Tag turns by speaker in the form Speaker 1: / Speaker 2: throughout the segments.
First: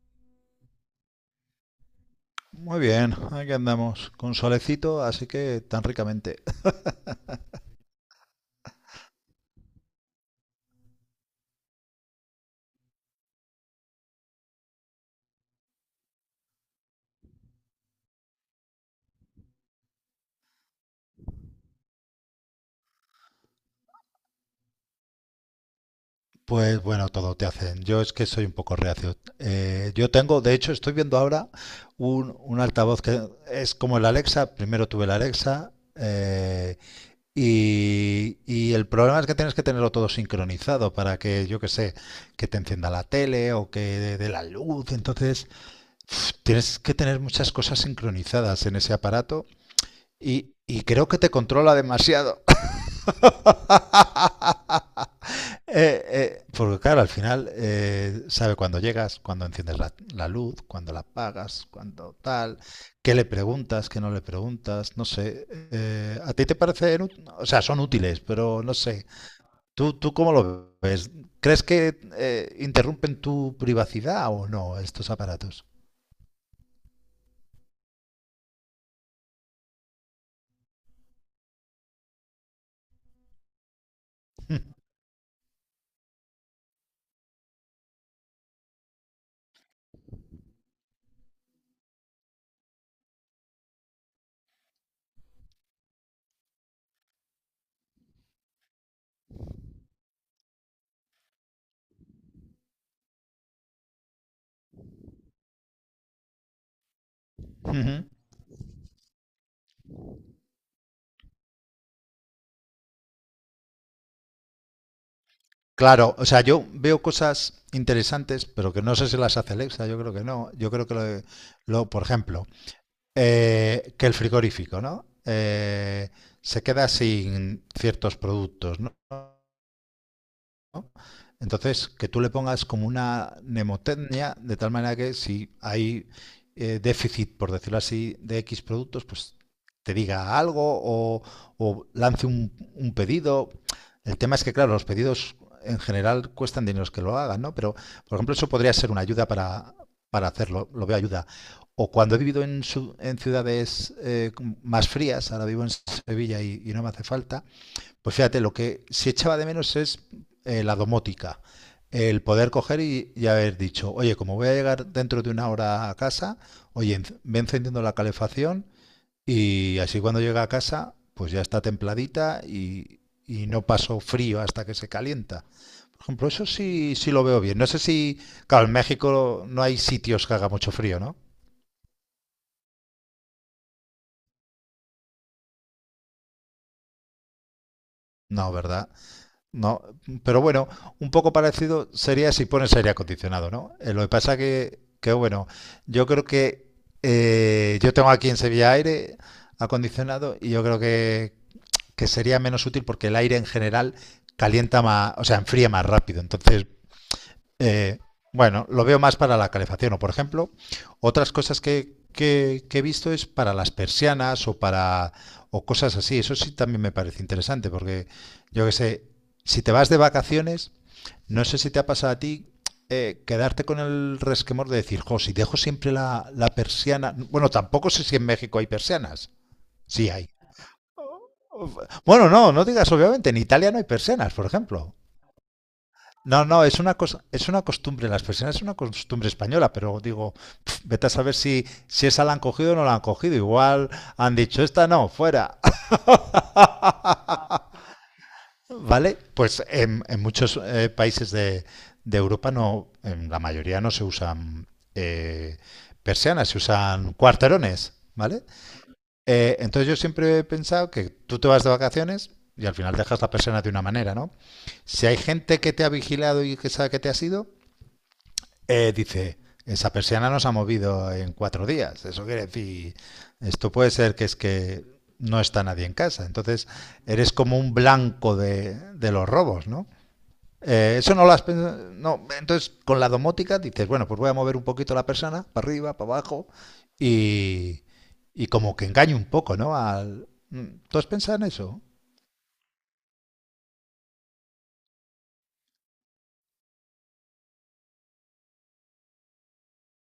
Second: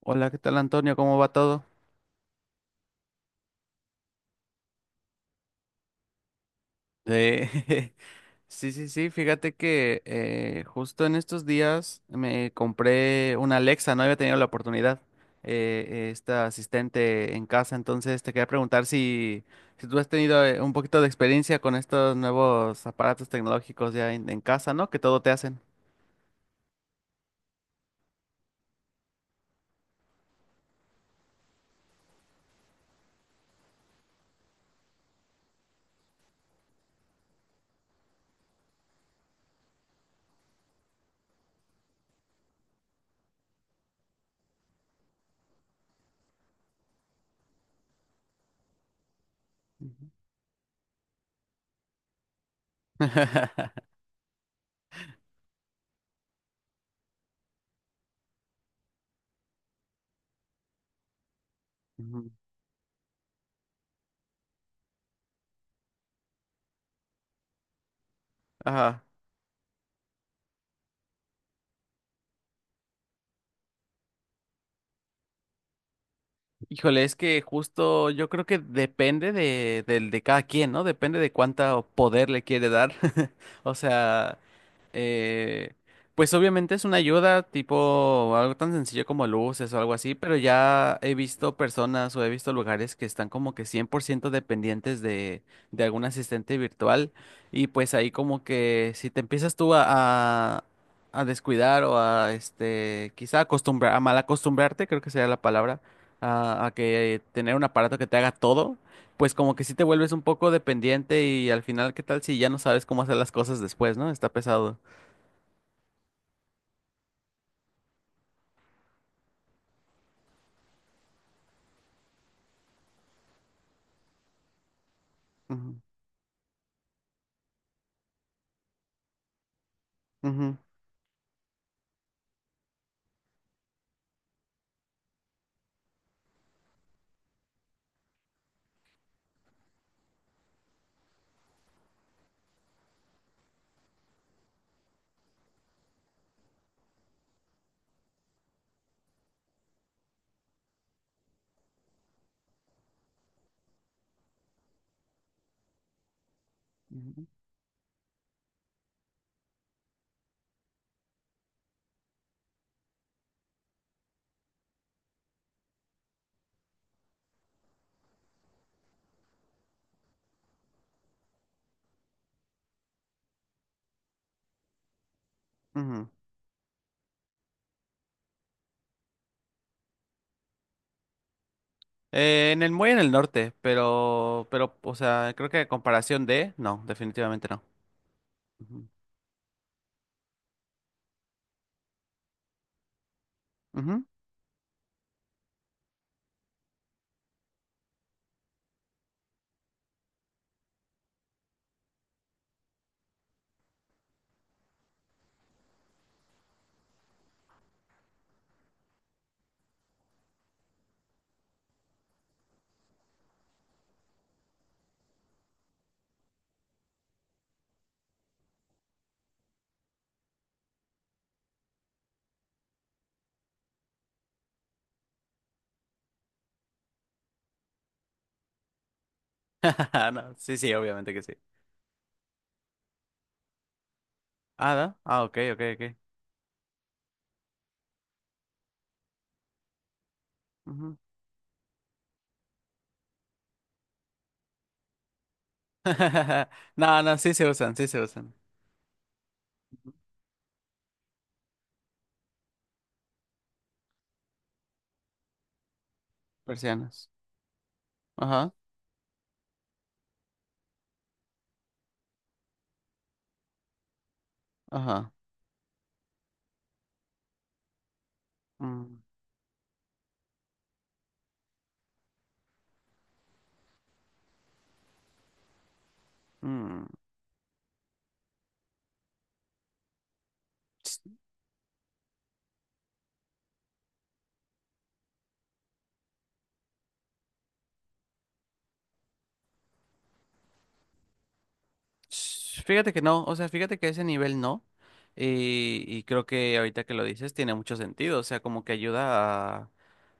Speaker 1: Hola, ¿qué tal Antonio? ¿Cómo va todo?
Speaker 2: Muy bien, aquí andamos con solecito, así que tan ricamente.
Speaker 1: Eh, sí, sí, sí, fíjate que justo en estos días me compré una Alexa, no había tenido la oportunidad, esta asistente en casa, entonces te quería preguntar si, si tú has tenido un poquito de experiencia con estos nuevos aparatos tecnológicos ya en casa, ¿no? Que todo te hacen.
Speaker 2: Pues bueno, todo te hacen. Yo es que soy un poco reacio. Yo tengo, de hecho, estoy viendo ahora un altavoz que es como el Alexa. Primero tuve el Alexa y el problema es que tienes que tenerlo todo sincronizado para que, yo que sé, que te encienda la tele o que dé la luz. Entonces, tienes que tener muchas cosas sincronizadas en ese aparato
Speaker 1: Ujú.
Speaker 2: y creo que te controla demasiado. Porque claro, al final sabe cuando llegas, cuando enciendes la luz, cuando la apagas, cuando
Speaker 1: Ujú.
Speaker 2: tal, qué le preguntas, qué no le preguntas, no sé. ¿A ti te parecen, o sea, son útiles, pero no
Speaker 1: Ajá.
Speaker 2: sé. ¿Tú cómo lo ves? ¿Crees que interrumpen tu privacidad o no estos aparatos?
Speaker 1: Híjole, es que justo yo creo que depende del de cada quien, ¿no? Depende de cuánto poder le quiere dar. O sea, eh, pues obviamente es una ayuda tipo algo tan sencillo como luces o algo así, pero ya he visto personas o he visto lugares que están como que 100% dependientes de algún asistente virtual y pues ahí como que si te empiezas tú a, a descuidar o a este, quizá acostumbrar, a mal acostumbrarte, creo que sería la palabra a que tener un aparato
Speaker 2: Ujú.
Speaker 1: que te haga todo, pues como que sí te vuelves un poco dependiente y al final, ¿qué tal si ya no sabes cómo hacer las cosas después, ¿no? Está pesado.
Speaker 2: Claro, o sea, yo veo cosas interesantes, pero que no sé si las hace Alexa, yo creo que no. Yo creo que por ejemplo, que el frigorífico, ¿no?
Speaker 1: Ujú,
Speaker 2: Se queda sin ciertos productos, ¿no?
Speaker 1: ujú,
Speaker 2: ¿no? Entonces, que tú le pongas como una mnemotecnia, de tal manera que si hay déficit, por decirlo así, de X productos, pues te diga algo o lance un pedido. El tema es que, claro, los pedidos en general cuestan dinero que lo hagan, ¿no? Pero, por ejemplo, eso podría ser una ayuda para hacerlo, lo veo ayuda. O cuando he vivido en ciudades más frías, ahora vivo en Sevilla y no me hace
Speaker 1: ujú,
Speaker 2: falta, pues fíjate, lo que sí echaba de menos es la domótica. El poder coger y haber dicho, oye, como voy a llegar dentro de una hora a casa, oye, ve encendiendo la calefacción y así cuando llega a casa, pues ya está templadita y no paso frío hasta que se calienta. Por
Speaker 1: ujú.
Speaker 2: ejemplo, eso sí, sí lo veo bien. No sé si, claro, en México no hay sitios que haga mucho frío, ¿no?
Speaker 1: En el muy en el norte, pero, o sea, creo que a comparación de, no, definitivamente no.
Speaker 2: No,
Speaker 1: Ujú,
Speaker 2: ¿verdad? No, pero bueno, un poco parecido sería si pones aire acondicionado, ¿no? Lo
Speaker 1: ujú.
Speaker 2: que pasa que bueno, yo creo que yo tengo aquí en Sevilla aire acondicionado y yo creo que sería menos útil porque el aire en general calienta más, o sea, enfría más rápido. Entonces, eh, bueno, lo veo más para la calefacción o, por ejemplo, otras cosas que, que he visto es para las persianas o cosas así. Eso sí también me parece interesante porque yo que sé, si te vas de vacaciones, no sé si te ha pasado a ti quedarte con el resquemor de decir, jo, si dejo siempre la persiana. Bueno, tampoco sé si en México hay persianas. Sí hay.
Speaker 1: No, sí, sí, obviamente que sí.
Speaker 2: Bueno, no, no digas obviamente, en Italia no hay persianas, por
Speaker 1: Ah,
Speaker 2: ejemplo.
Speaker 1: ¿no? Ah, ok, ok, ok.
Speaker 2: No, no, es una cosa, es una costumbre en las personas, es una costumbre española, pero digo,
Speaker 1: Ujú.
Speaker 2: vete a saber si esa la han cogido o no la han cogido. Igual han dicho, esta no, fuera.
Speaker 1: No, no, sí se usan, sí se usan.
Speaker 2: ¿Vale? Pues
Speaker 1: Ujú.
Speaker 2: en muchos países de Europa no, en la mayoría no se usan eh, persianas, se
Speaker 1: Persianas.
Speaker 2: usan cuarterones, ¿vale?
Speaker 1: Ajá,
Speaker 2: Entonces yo siempre he pensado que tú te vas de vacaciones y al final dejas la persiana de una manera, ¿no? Si
Speaker 1: ajá.
Speaker 2: hay gente que te ha vigilado y que sabe que te has ido,
Speaker 1: Mm,
Speaker 2: dice, esa persiana nos ha movido en 4 días. Eso quiere decir, esto puede ser que es que no está nadie en casa. Entonces,
Speaker 1: mm.
Speaker 2: eres como un blanco de los robos, ¿no? Eso no lo has pensado. No. Entonces, con la domótica dices, bueno, pues voy a mover un poquito la persiana para arriba, para abajo, y, y como que engaño un poco, ¿no? ¿Tú has pensado en eso?
Speaker 1: Sh- Fíjate que no, o sea, fíjate que a ese nivel no. Y creo que ahorita que lo dices tiene mucho sentido, o sea, como que ayuda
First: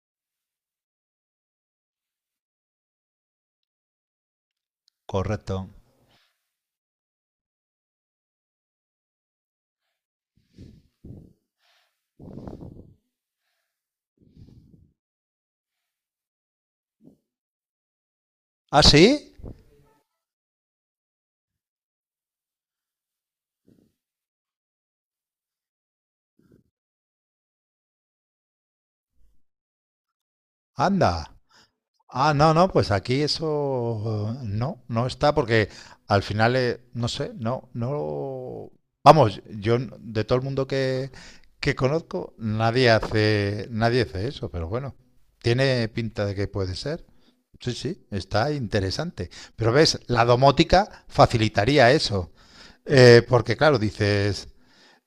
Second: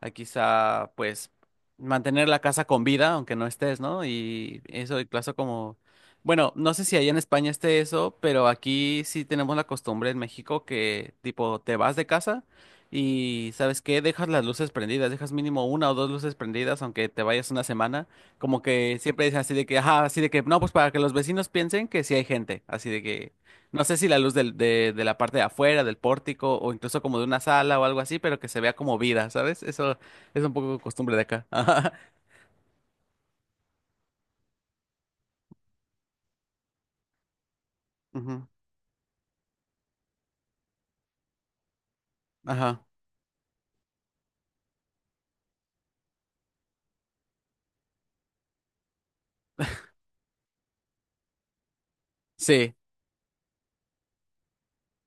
Speaker 1: a quizá, pues, mantener la casa con vida, aunque no estés, ¿no? Y eso, incluso
Speaker 2: Correcto.
Speaker 1: como, bueno, no sé si allá en España esté eso, pero aquí sí tenemos la costumbre en México que, tipo, te vas de casa y, ¿sabes qué? Dejas las luces prendidas, dejas mínimo una o dos luces prendidas, aunque te vayas una semana. Como
Speaker 2: ¿Ah,
Speaker 1: que siempre
Speaker 2: sí?
Speaker 1: dicen así de que, ajá, así de que, no, pues para que los vecinos piensen que sí hay gente, así de que, no sé si la luz del- de la parte de afuera, del pórtico, o incluso como de una sala o algo así, pero que se vea como vida, ¿sabes? Eso es un poco costumbre de
Speaker 2: Anda.
Speaker 1: acá. Ajá.
Speaker 2: Ah, no, no, pues aquí eso no, no está porque al final, no sé, no,
Speaker 1: Ujú.
Speaker 2: no. Vamos, de todo el mundo que conozco,
Speaker 1: Ajá.
Speaker 2: nadie hace eso, pero bueno, tiene pinta de que puede ser. Sí, sí, está interesante. Pero ves, la domótica facilitaría eso.
Speaker 1: Sí,
Speaker 2: Porque claro, dices,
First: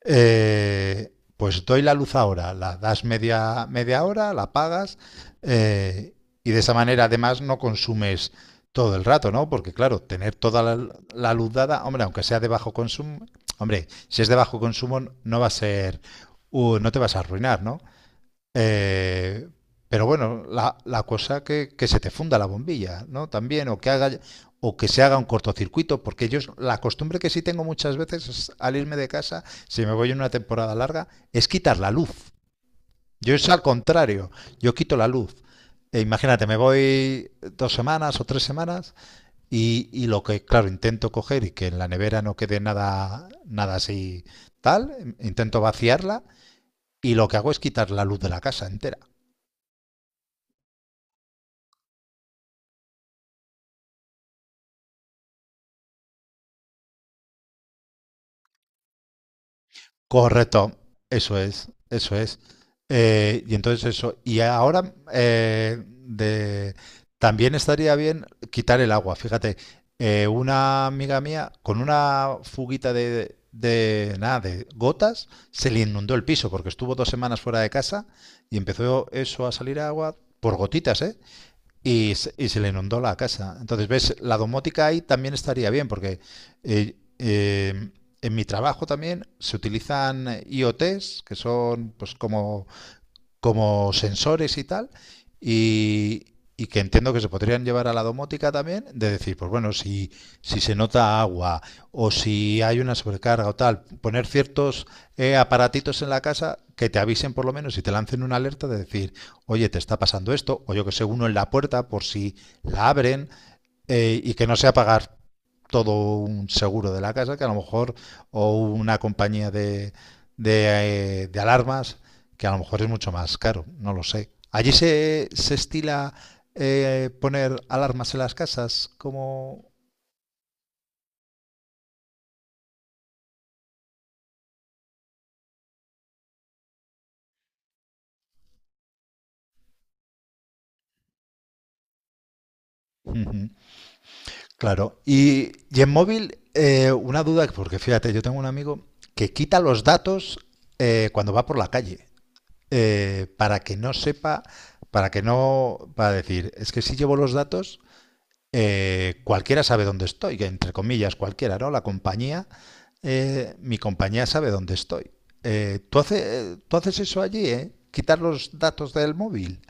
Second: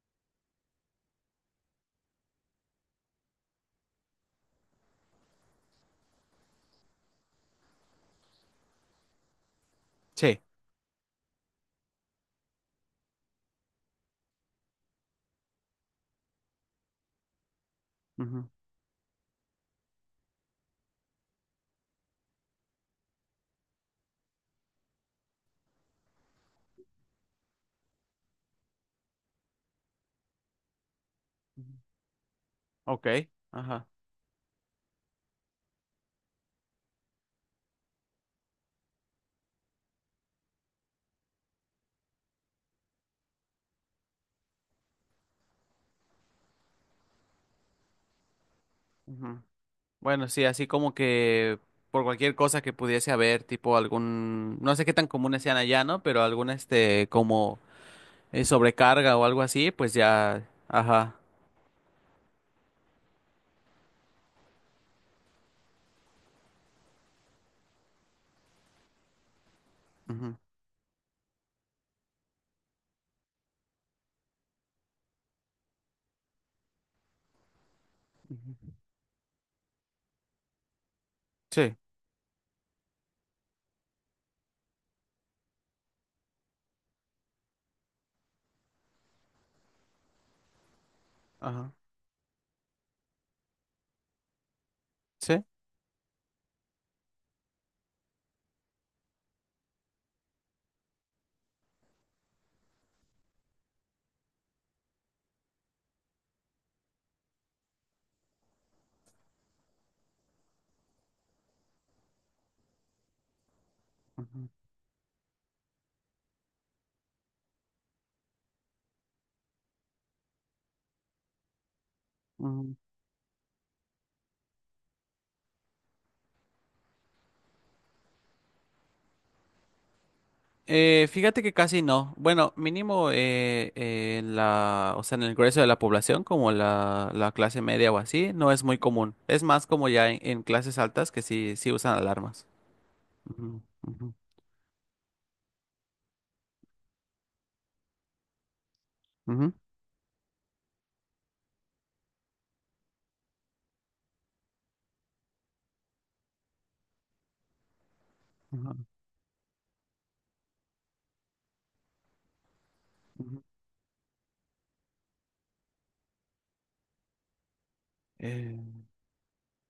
Speaker 2: pues doy la luz ahora, la das media hora, la pagas eh, y de esa manera además no consumes todo el rato, ¿no? Porque claro, tener
Speaker 1: sí.
Speaker 2: toda la luz dada, hombre, aunque sea de bajo consumo, hombre, si es de bajo consumo no va a ser, no te vas a arruinar, ¿no?
Speaker 1: Ujú.
Speaker 2: Eh, pero bueno, la cosa que se te funda la bombilla, ¿no? También, o que haga, o que se haga un cortocircuito, porque yo la costumbre que sí tengo muchas veces es, al irme de casa, si me voy en una temporada larga, es
Speaker 1: Ujú.
Speaker 2: quitar la luz.
Speaker 1: Ok.
Speaker 2: Yo es al
Speaker 1: Ajá.
Speaker 2: contrario, yo quito la luz. E imagínate, me voy 2 semanas o 3 semanas y lo que, claro, intento coger y que en la nevera no quede nada, nada así tal, intento vaciarla y lo que hago es quitar la luz de la casa entera.
Speaker 1: Ujú. Bueno, sí, así como que por cualquier cosa que pudiese haber, tipo algún, no sé qué tan comunes sean allá, ¿no? Pero algún, este, como sobrecarga o algo así, pues ya,
Speaker 2: Correcto,
Speaker 1: ajá.
Speaker 2: eso es, eso es. Y entonces eso, y ahora también estaría bien quitar el agua, fíjate,
Speaker 1: Ujú,
Speaker 2: una amiga mía con una fuguita de nada, de gotas, se le inundó el piso porque estuvo 2 semanas fuera de casa y
Speaker 1: ujú.
Speaker 2: empezó eso a salir agua por gotitas, ¿eh?
Speaker 1: Sí,
Speaker 2: Y se le inundó la casa. Entonces, ves, la domótica ahí también estaría bien, porque eh, eh, en mi trabajo también se utilizan IoTs, que
Speaker 1: ajá,
Speaker 2: son pues como sensores y tal,
Speaker 1: sí.
Speaker 2: y, y que entiendo que se podrían llevar a la domótica también, de decir, pues bueno, si se nota agua o si hay una sobrecarga o tal, poner ciertos aparatitos en la casa que te avisen por lo menos y te lancen una alerta de decir, oye, te está pasando esto, o yo que sé, uno en la puerta por si la abren y
Speaker 1: Ujú,
Speaker 2: que no sea pagar todo un seguro de la casa, que a lo mejor, o una compañía de alarmas, que a lo
Speaker 1: ujú.
Speaker 2: mejor es mucho más caro, no lo sé. ¿Allí se estila poner alarmas en las casas?
Speaker 1: Fíjate que casi no. Bueno, mínimo en la, o sea, en el grueso de la población, como la clase media o así, no es muy común. Es más como ya en clases altas que sí, sí usan alarmas.
Speaker 2: Ujú,
Speaker 1: Ujú, ujú,
Speaker 2: claro. Y en móvil, una duda, porque fíjate, yo tengo un amigo que
Speaker 1: ujú,
Speaker 2: quita los datos cuando va por la calle, para que no sepa, para que no, para decir, es que si llevo los datos,
Speaker 1: ujú,
Speaker 2: cualquiera sabe dónde estoy, que entre comillas cualquiera, ¿no? La compañía,
Speaker 1: ujú.
Speaker 2: mi compañía sabe dónde estoy. ¿Tú haces eso allí, ¿eh? ¿Quitar los
Speaker 1: Eh,
Speaker 2: datos del móvil?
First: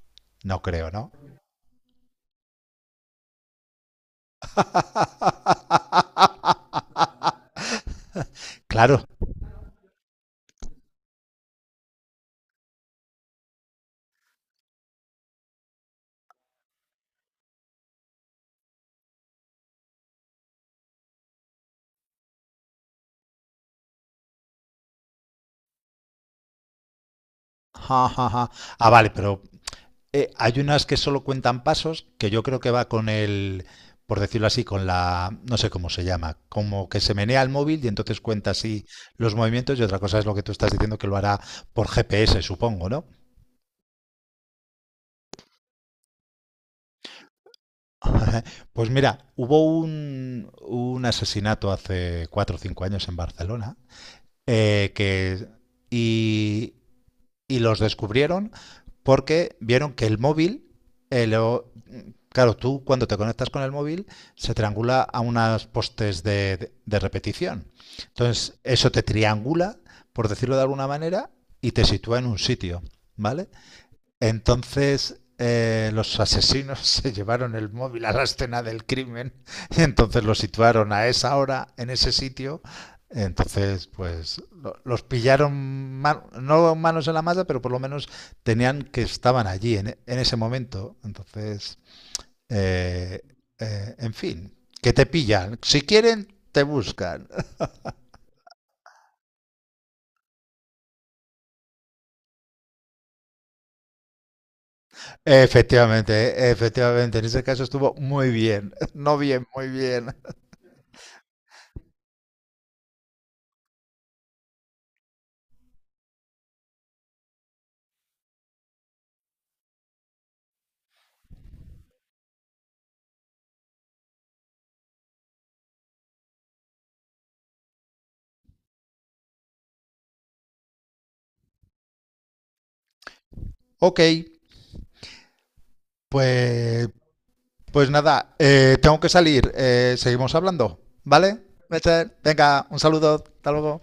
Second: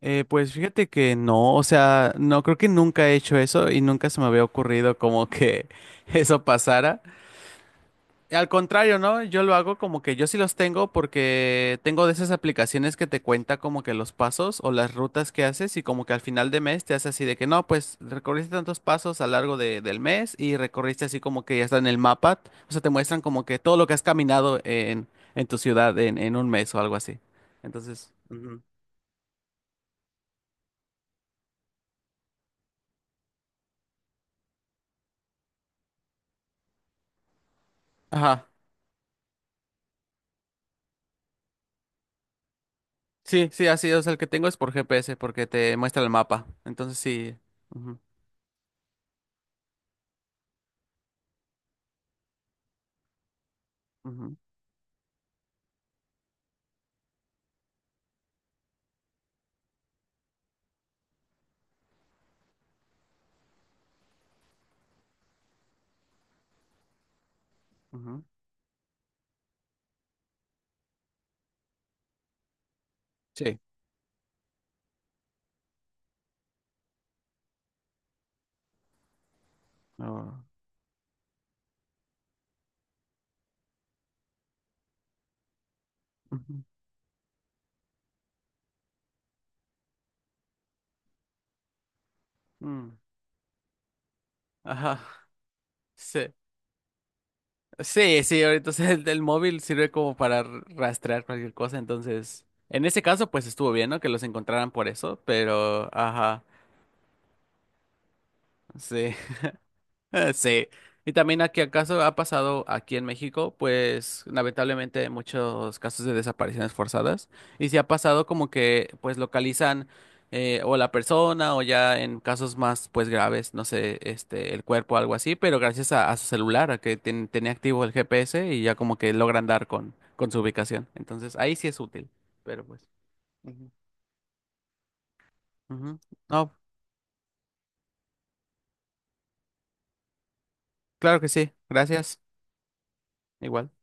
Speaker 1: pues
Speaker 2: No
Speaker 1: fíjate
Speaker 2: creo, ¿no?
Speaker 1: que no, o sea, no creo que nunca he hecho eso y nunca se me había ocurrido como que eso pasara. Al contrario,
Speaker 2: Claro.
Speaker 1: ¿no? Yo lo hago como que yo sí los tengo porque tengo de esas aplicaciones que te cuenta como que los pasos o las rutas que haces y como que al final de mes te hace así de que no, pues recorriste tantos pasos a lo largo de- del mes y recorriste así como que ya está en el mapa. O sea, te muestran como que todo lo que has caminado en tu ciudad en un mes o algo así.
Speaker 2: Ja,
Speaker 1: Entonces,
Speaker 2: ja, ja.
Speaker 1: ujú.
Speaker 2: Ah, vale, pero. Hay unas que solo cuentan pasos, que yo creo que va con el, por decirlo así, con la, no sé cómo se llama, como que se menea el móvil y entonces
Speaker 1: Ajá.
Speaker 2: cuenta así los movimientos y otra cosa es lo que tú estás diciendo que lo hará por GPS, supongo, ¿no?
Speaker 1: Sí, sí, así. O sea, el que tengo es por GPS porque te muestra el mapa. Entonces sí. Ujú,
Speaker 2: Pues mira, hubo un asesinato hace 4 o 5 años en Barcelona
Speaker 1: ujú,
Speaker 2: eh, que, y, y los descubrieron porque vieron que el móvil. eh, lo, Claro, tú cuando te conectas con el móvil se triangula a unos postes de repetición.
Speaker 1: ujú.
Speaker 2: Entonces, eso te triangula, por decirlo de alguna manera, y te sitúa en un sitio, ¿vale?
Speaker 1: Sí.
Speaker 2: Entonces, los asesinos se llevaron el móvil a la escena del crimen y entonces lo
Speaker 1: Ah,
Speaker 2: situaron a esa hora, en ese sitio. Entonces, pues los pillaron,
Speaker 1: ujú,
Speaker 2: no manos en la masa, pero por lo menos tenían que estaban allí en ese momento. Entonces...
Speaker 1: mm.
Speaker 2: Eh, en fin, que
Speaker 1: Ajá.
Speaker 2: te pillan. Si
Speaker 1: Sí.
Speaker 2: quieren, te buscan.
Speaker 1: Sí, sí, ahorita o sea, el móvil sirve como para r- rastrear cualquier cosa, entonces, en ese caso, pues estuvo bien, ¿no? Que los encontraran por eso, pero, ajá,
Speaker 2: Efectivamente, efectivamente, en ese caso estuvo muy bien.
Speaker 1: sí.
Speaker 2: No bien, muy bien.
Speaker 1: Sí, y también aquí acaso ha pasado aquí en México, pues lamentablemente muchos casos de desapariciones forzadas, y si ha pasado como que pues localizan o la persona o ya en casos más pues graves, no sé, este, el cuerpo o algo así, pero gracias a su celular, a que ten- tenía activo el GPS y ya como que logran dar con su ubicación, entonces ahí sí es útil, pero pues. Ujú.
Speaker 2: Ok,
Speaker 1: Ujú. No,
Speaker 2: pues, pues nada, tengo que salir. Seguimos hablando,
Speaker 1: claro que
Speaker 2: ¿vale?
Speaker 1: sí,
Speaker 2: Mecher,
Speaker 1: gracias,
Speaker 2: venga, un saludo, hasta
Speaker 1: igual.
Speaker 2: luego.